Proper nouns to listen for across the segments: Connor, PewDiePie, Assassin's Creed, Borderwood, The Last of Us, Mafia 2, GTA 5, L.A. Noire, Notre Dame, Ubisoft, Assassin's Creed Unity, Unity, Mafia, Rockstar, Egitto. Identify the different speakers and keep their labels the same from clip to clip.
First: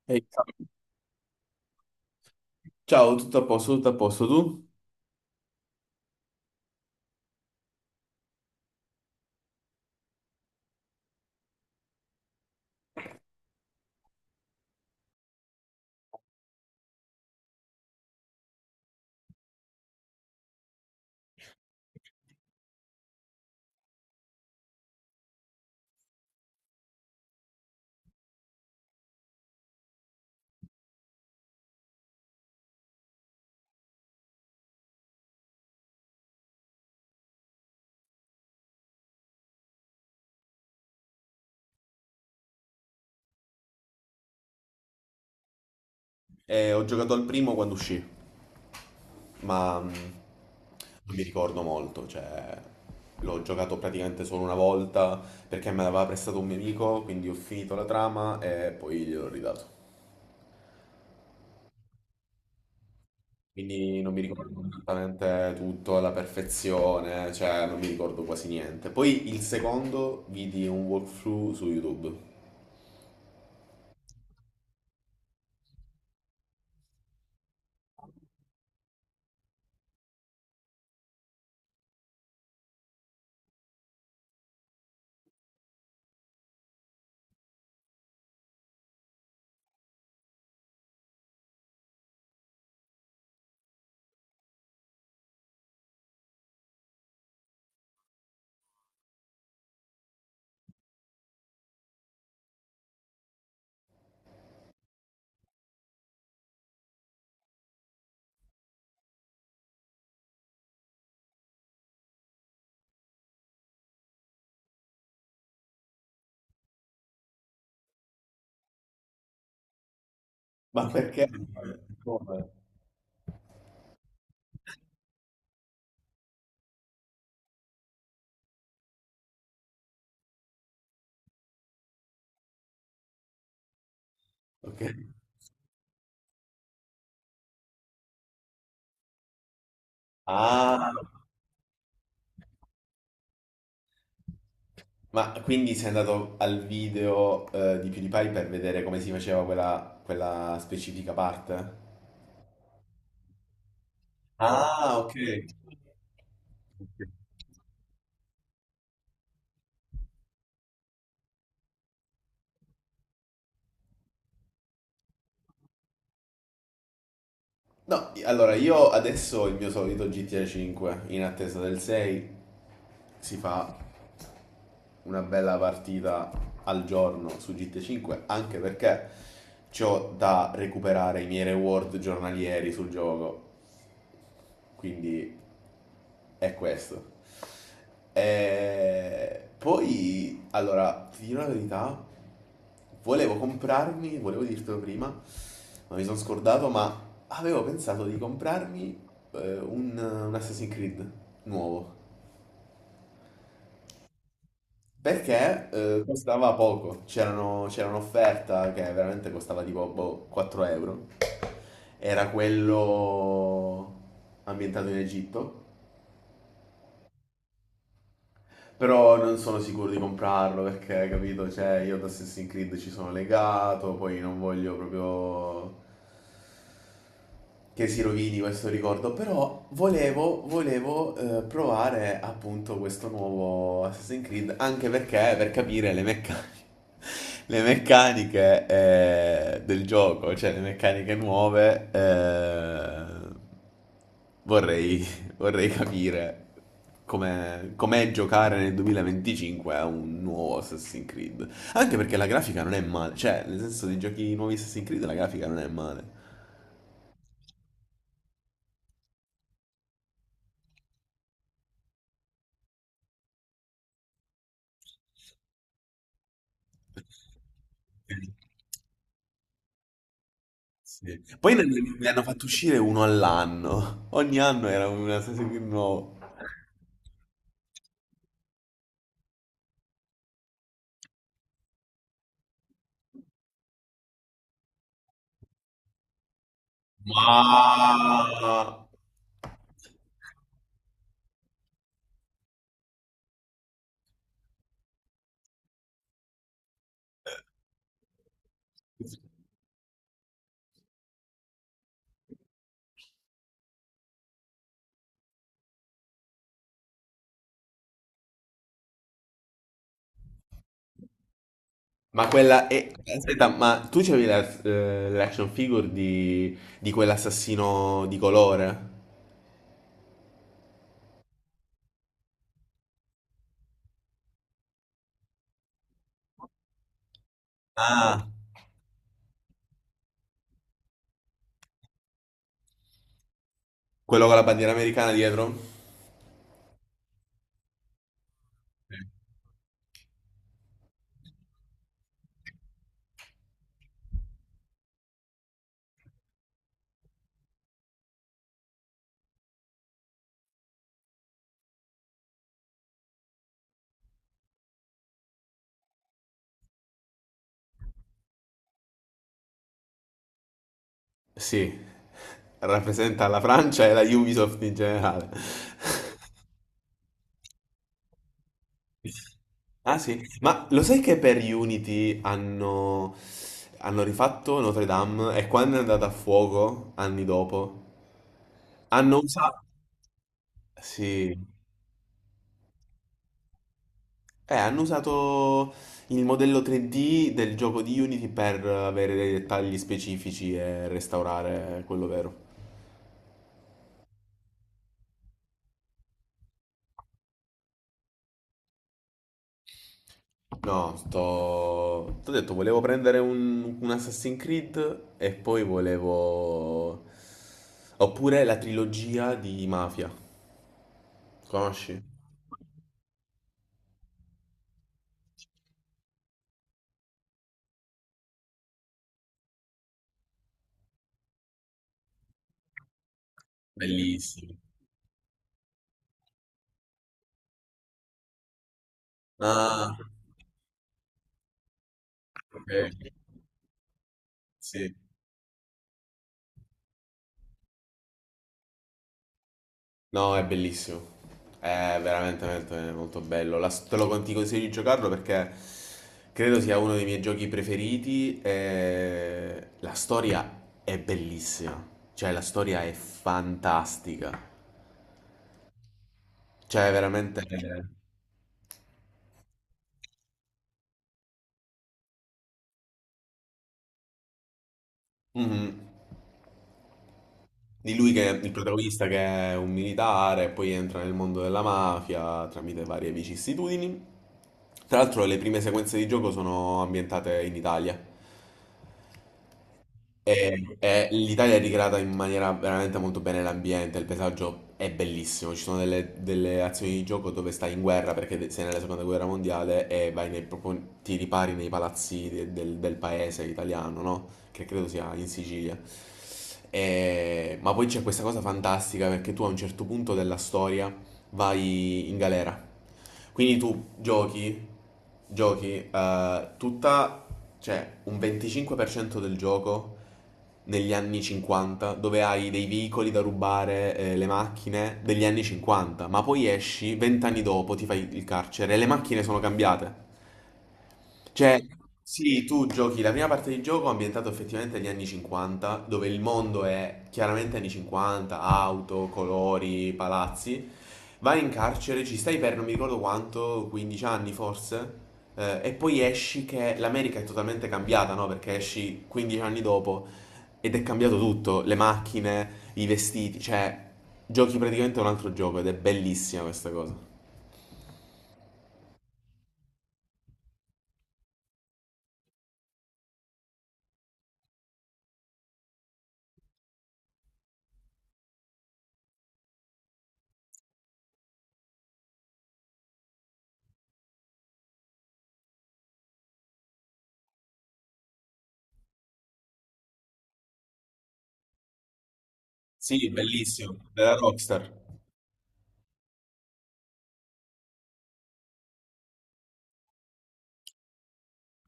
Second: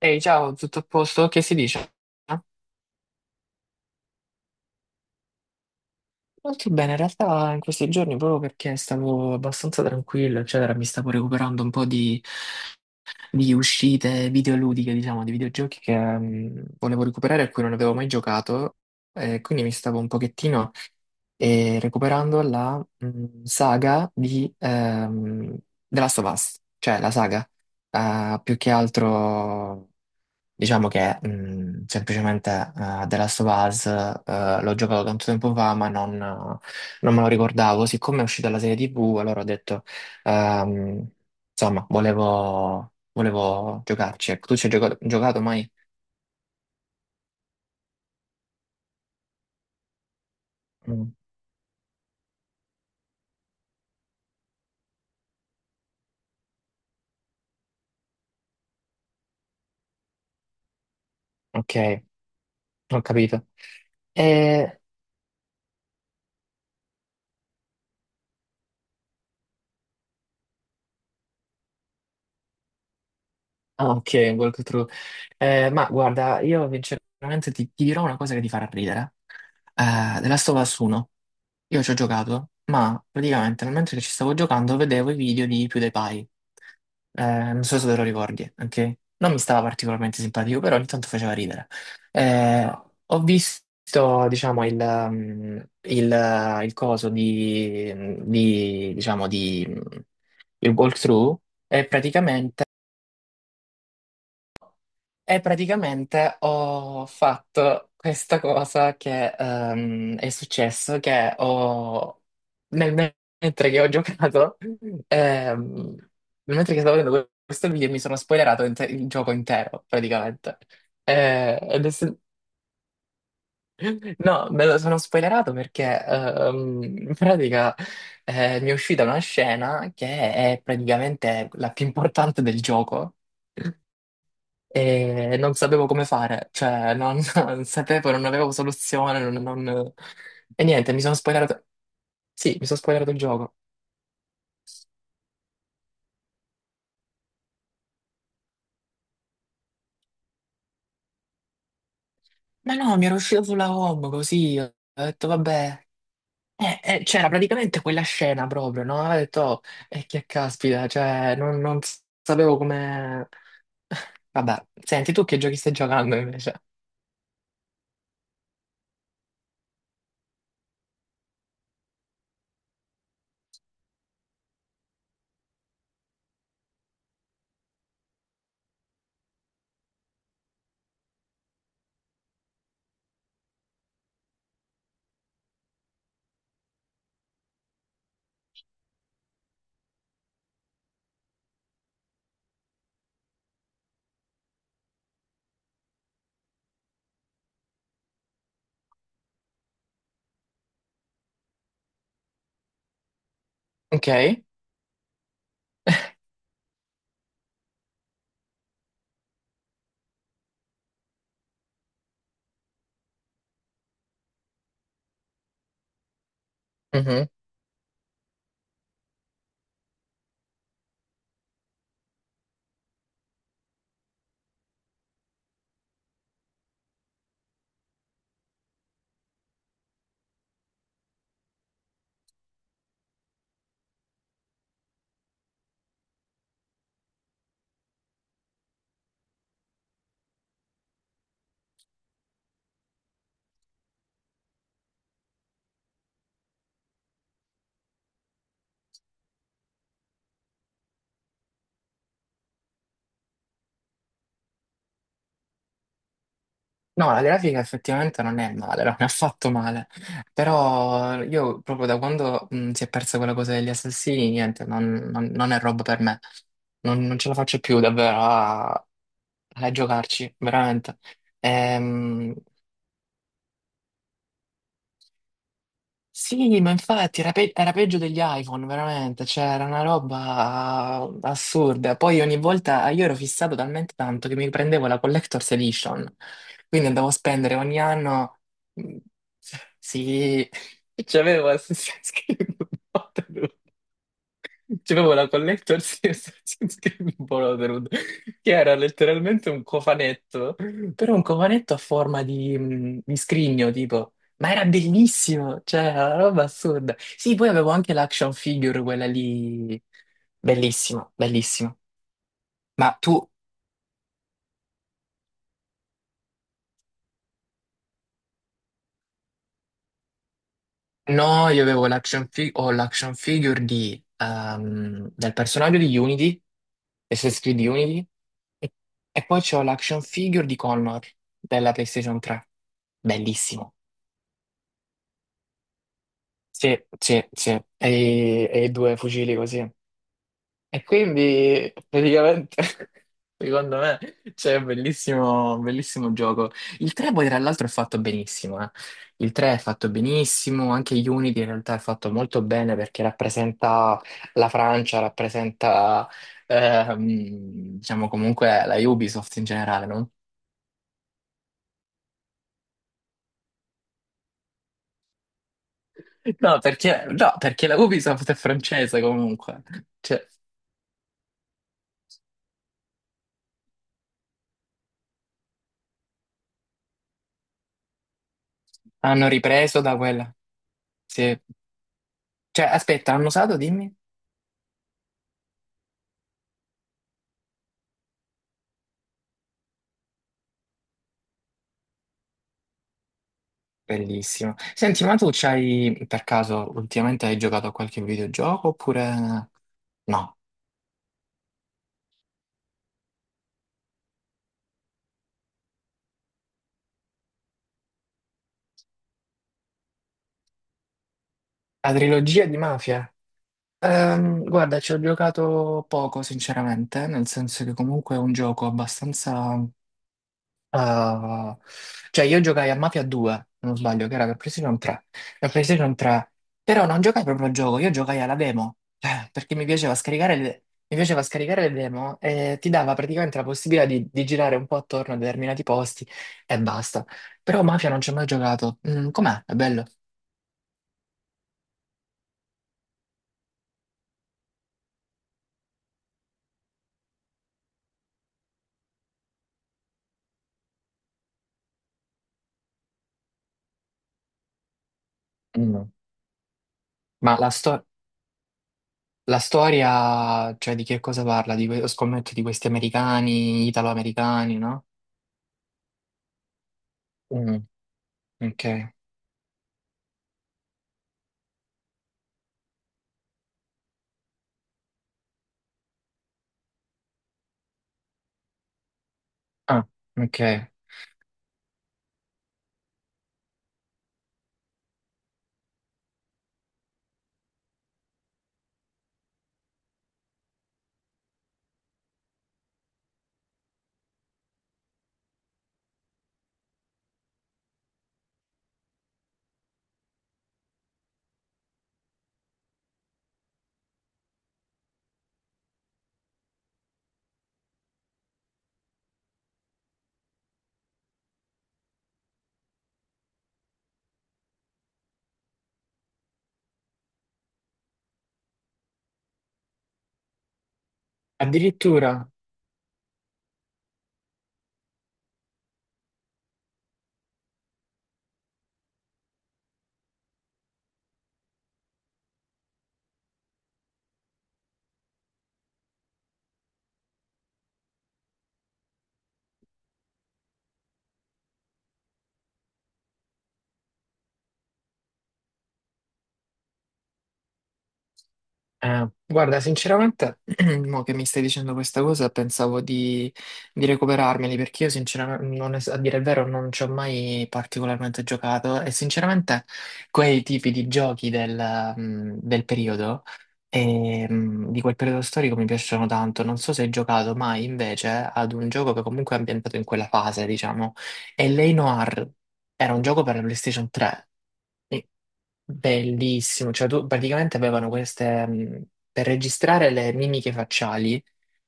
Speaker 1: Ehi,
Speaker 2: Ehi,
Speaker 1: ciao, tutto a posto? Che si dice? Ah,
Speaker 2: ciao, tutto a posto tu?
Speaker 1: molto bene, in realtà in questi giorni proprio perché stavo abbastanza tranquillo, eccetera, mi stavo recuperando un po' di uscite videoludiche, diciamo, di videogiochi che volevo recuperare e a cui non avevo mai giocato, e quindi mi stavo un pochettino recuperando la saga di The Last of Us, cioè la saga, più che altro. Diciamo che semplicemente The Last of Us l'ho giocato tanto tempo fa, ma non me lo ricordavo. Siccome è uscita la serie TV, allora ho detto, ehm, insomma, volevo giocarci. Ecco, tu ci hai giocato mai?
Speaker 2: Ho giocato al primo quando uscì, ma
Speaker 1: Mm,
Speaker 2: non mi ricordo molto, cioè l'ho giocato praticamente solo una volta perché me l'aveva prestato un mio amico, quindi ho finito la trama e poi gliel'ho ridato.
Speaker 1: ok, ho capito.
Speaker 2: Quindi non mi ricordo
Speaker 1: E...
Speaker 2: esattamente tutto alla perfezione, cioè non mi ricordo quasi niente. Poi il secondo vidi un walkthrough su YouTube.
Speaker 1: ah, ok, walkthrough. Ma guarda, io sinceramente ti dirò una cosa che ti farà ridere. The Last of Us 1. Io ci ho giocato, ma praticamente nel mentre che ci stavo giocando vedevo i video di PewDiePie. Eh, Non so se te lo ricordi, ok? Non mi stava particolarmente simpatico, però ogni tanto faceva ridere. Ho visto, diciamo, il, il coso di, diciamo, di, il walkthrough e praticamente e praticamente ho fatto questa cosa che è successo, nel mentre che ho giocato, ehm, nel mentre che stavo vedendo questo video mi sono spoilerato il gioco intero, praticamente.
Speaker 2: Ma perché?
Speaker 1: Ed è se-
Speaker 2: Come?
Speaker 1: No, me lo sono spoilerato perché in pratica mi è uscita una scena che è praticamente la più importante del gioco
Speaker 2: Ok.
Speaker 1: e non sapevo come fare, cioè non, non sapevo, non avevo soluzione, e
Speaker 2: Ah,
Speaker 1: niente, mi sono spoilerato, sì, mi sono spoilerato il gioco.
Speaker 2: ma quindi sei andato al video di PewDiePie per vedere come si faceva quella, quella specifica parte?
Speaker 1: Ma no, mi era uscito sulla home così, ho
Speaker 2: Ah, ok.
Speaker 1: detto vabbè, c'era praticamente quella scena proprio, no? Ho detto, oh, e che caspita, cioè non sapevo come... Vabbè, senti, tu che giochi stai giocando invece?
Speaker 2: No, allora io adesso ho il mio solito GTA 5 in attesa del 6. Si fa una bella partita al giorno su GTA 5 anche perché c'ho da recuperare i miei reward giornalieri sul gioco. Quindi è questo. Poi, allora, ti dirò la verità, volevo comprarmi, volevo dirtelo prima, ma mi sono scordato, ma avevo pensato di comprarmi eh, un, un Assassin's Creed nuovo.
Speaker 1: Ok?
Speaker 2: Perché costava poco, c'era un'offerta che veramente costava tipo boh, 4 euro. Era quello ambientato in Egitto. Però non sono sicuro di comprarlo perché, capito, cioè io ad Assassin's Creed ci sono legato, poi non voglio proprio che si rovini questo ricordo, però volevo, volevo provare appunto questo nuovo Assassin's Creed, anche perché per capire le meccaniche, le meccaniche del gioco, cioè le meccaniche nuove, vorrei, vorrei capire com'è, com'è giocare nel 2025 a un nuovo Assassin's Creed. Anche perché la grafica non è male, cioè nel senso di giochi nuovi Assassin's Creed la grafica non è male.
Speaker 1: No, la grafica effettivamente non è male, non è affatto male, però io proprio da quando si è persa quella cosa degli assassini, niente, non è roba per me, non ce la faccio più davvero a giocarci, veramente.
Speaker 2: Sì. Ne hanno
Speaker 1: Ehm,
Speaker 2: fatto uscire uno all'anno. Ogni anno era un Assassin's Creed nuovo.
Speaker 1: Sì, ma infatti era, era peggio degli iPhone, veramente, cioè era una roba assurda. Poi ogni volta io ero fissato talmente tanto che mi prendevo la Collector's Edition, quindi andavo a
Speaker 2: Ma,
Speaker 1: spendere ogni anno... mm, sì, c'avevo Assassin's Creed. C'è proprio la collector Series Borderwood, che era letteralmente un cofanetto, però un cofanetto a forma di scrigno, tipo. Ma era bellissimo, cioè, era una roba assurda. Sì, poi avevo anche l'action figure, quella lì, bellissima, bellissima.
Speaker 2: ma quella è...
Speaker 1: Ma tu
Speaker 2: Aspetta, ma tu c'avevi la- l'action figure di quell'assassino di colore?
Speaker 1: No, io avevo l'action ho l'action figure di, del personaggio di Unity, Assassin's Creed Unity,
Speaker 2: Ah.
Speaker 1: e, e poi c'ho l'action figure di Connor della PlayStation 3. Bellissimo.
Speaker 2: Quello con la bandiera americana dietro?
Speaker 1: Sì, sì, sì. E i due fucili così. E quindi praticamente, secondo me, c'è un bellissimo gioco. Il 3 poi tra l'altro è fatto benissimo, eh. Il 3 è fatto benissimo, anche Unity in realtà è fatto molto bene perché rappresenta la Francia, rappresenta, diciamo comunque la Ubisoft in generale, no?
Speaker 2: Sì. Rappresenta la Francia e la Ubisoft in generale.
Speaker 1: No, perché, no, perché la Ubisoft è francese comunque.
Speaker 2: Ah sì,
Speaker 1: Cioè,
Speaker 2: ma lo sai che per Unity hanno, hanno rifatto Notre Dame e quando è andata a fuoco, anni dopo, hanno
Speaker 1: hanno
Speaker 2: usato...
Speaker 1: ripreso da quella.
Speaker 2: Sì,
Speaker 1: Sì. Cioè, aspetta, hanno usato, dimmi.
Speaker 2: hanno usato il modello 3D del gioco di Unity per avere dei dettagli specifici e restaurare quello vero.
Speaker 1: Bellissimo. Senti, ma tu c'hai, per caso, ultimamente hai giocato a qualche videogioco oppure no?
Speaker 2: No, sto... T'ho detto, volevo prendere un Assassin's Creed e poi volevo... Oppure la trilogia di Mafia.
Speaker 1: La
Speaker 2: Conosci?
Speaker 1: trilogia di Mafia? Guarda, ci ho giocato poco, sinceramente, nel senso che comunque è un gioco abbastanza... Ah, cioè io giocai a Mafia 2, se non sbaglio, che era per
Speaker 2: Bellissimo.
Speaker 1: PlayStation 3, per PlayStation 3, però non giocai proprio al gioco, io giocai alla demo, perché mi piaceva
Speaker 2: Ah,
Speaker 1: scaricare le, mi piaceva scaricare le demo e ti dava
Speaker 2: eh,
Speaker 1: praticamente la possibilità di girare un po'
Speaker 2: sì.
Speaker 1: attorno a determinati posti e basta. Però Mafia non ci ho mai giocato. Mm, com'è? È bello?
Speaker 2: No, è bellissimo. È veramente, veramente molto bello. La- te lo con- ti consiglio di giocarlo perché credo sia uno dei miei giochi preferiti. E la storia è bellissima. Cioè, la storia è fantastica.
Speaker 1: Mm.
Speaker 2: Cioè,
Speaker 1: Ma
Speaker 2: veramente.
Speaker 1: la,
Speaker 2: Eh.
Speaker 1: sto- la storia, cioè di che cosa parla? Di scommetto di questi americani, italo-americani, no?
Speaker 2: Mhm.
Speaker 1: Mm,
Speaker 2: Di lui che è il
Speaker 1: ok.
Speaker 2: protagonista che è un militare, poi entra nel mondo della mafia tramite varie vicissitudini. Tra l'altro le prime sequenze di gioco sono ambientate in Italia.
Speaker 1: Ah, ok.
Speaker 2: E l'Italia è ricreata in maniera veramente molto bene, l'ambiente, il paesaggio è bellissimo, ci sono delle, delle azioni di gioco dove stai in guerra perché sei nella seconda guerra mondiale e vai nei, proprio, ti ripari nei palazzi del paese italiano, no? Che credo sia in Sicilia. Ma poi c'è questa cosa fantastica perché tu a un certo punto della storia vai in galera. Quindi tu giochi, giochi eh, tutta, cioè un 25% del gioco negli anni 50, dove hai dei veicoli da rubare, le macchine degli anni 50, ma poi esci 20 anni dopo, ti fai il carcere e le macchine sono cambiate. Cioè,
Speaker 1: Addirittura,
Speaker 2: sì, tu giochi la prima parte di gioco ambientato effettivamente agli anni 50, dove il mondo è chiaramente anni 50, auto, colori, palazzi. Vai in carcere, ci stai per non mi ricordo quanto, 15 anni forse, e poi esci che l'America è totalmente cambiata, no? Perché esci 15 anni dopo ed è cambiato tutto, le macchine, i vestiti, cioè giochi praticamente un altro gioco ed è bellissima questa cosa.
Speaker 1: guarda, sinceramente, mo che mi stai dicendo questa cosa, pensavo di recuperarmeli perché io, sinceramente, non es- a dire il vero, non ci ho mai particolarmente giocato e, sinceramente, quei tipi di giochi del, del periodo, di quel periodo storico mi piacciono tanto. Non so se hai giocato mai invece ad un gioco che comunque è ambientato in quella fase, diciamo, e L.A. Noire era un
Speaker 2: Sì,
Speaker 1: gioco per la
Speaker 2: bellissimo,
Speaker 1: PlayStation
Speaker 2: della
Speaker 1: 3.
Speaker 2: Rockstar.
Speaker 1: Bellissimo, cioè tu praticamente avevano queste, per registrare le mimiche facciali,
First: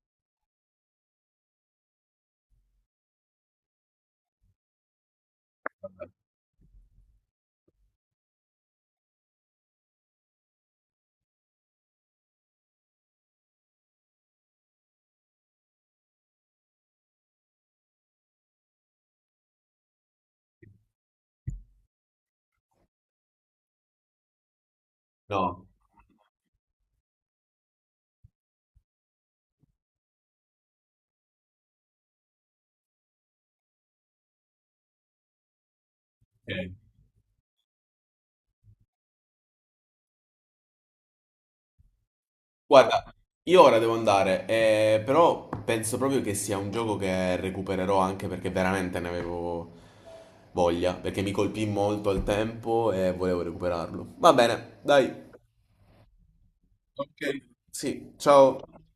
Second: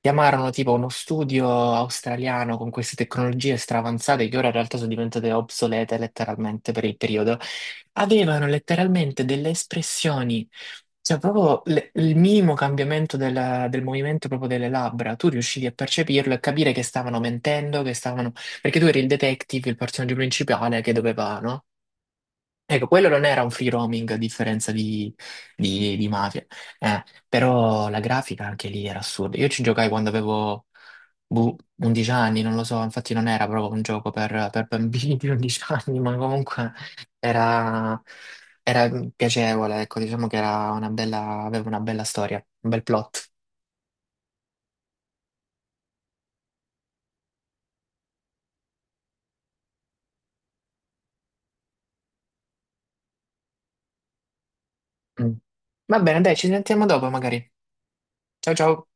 Speaker 1: chiamarono tipo uno studio australiano con queste tecnologie straavanzate che ora in realtà sono diventate obsolete letteralmente per il periodo, avevano letteralmente delle espressioni, cioè proprio il minimo cambiamento del, del movimento proprio delle labbra, tu riuscivi a percepirlo e capire che stavano mentendo, che stavano... perché tu eri il detective, il personaggio principale che doveva, no? Ecco, quello non era un free roaming a differenza di,
Speaker 2: No.
Speaker 1: di Mafia, eh, però la grafica anche lì era assurda. Io ci giocai quando avevo boh, 11 anni, non lo so, infatti non era proprio un gioco per bambini di 11 anni, ma comunque era, era piacevole, ecco, diciamo che era una bella, aveva una bella storia, un bel
Speaker 2: Guarda,
Speaker 1: plot.
Speaker 2: io ora devo andare, però penso proprio che sia un gioco che recupererò anche perché veramente ne avevo voglia, perché mi colpì molto al tempo e volevo recuperarlo. Va bene, dai,
Speaker 1: Mm. Va bene, dai, ci sentiamo dopo magari.
Speaker 2: sì,
Speaker 1: Ciao
Speaker 2: ciao.
Speaker 1: ciao.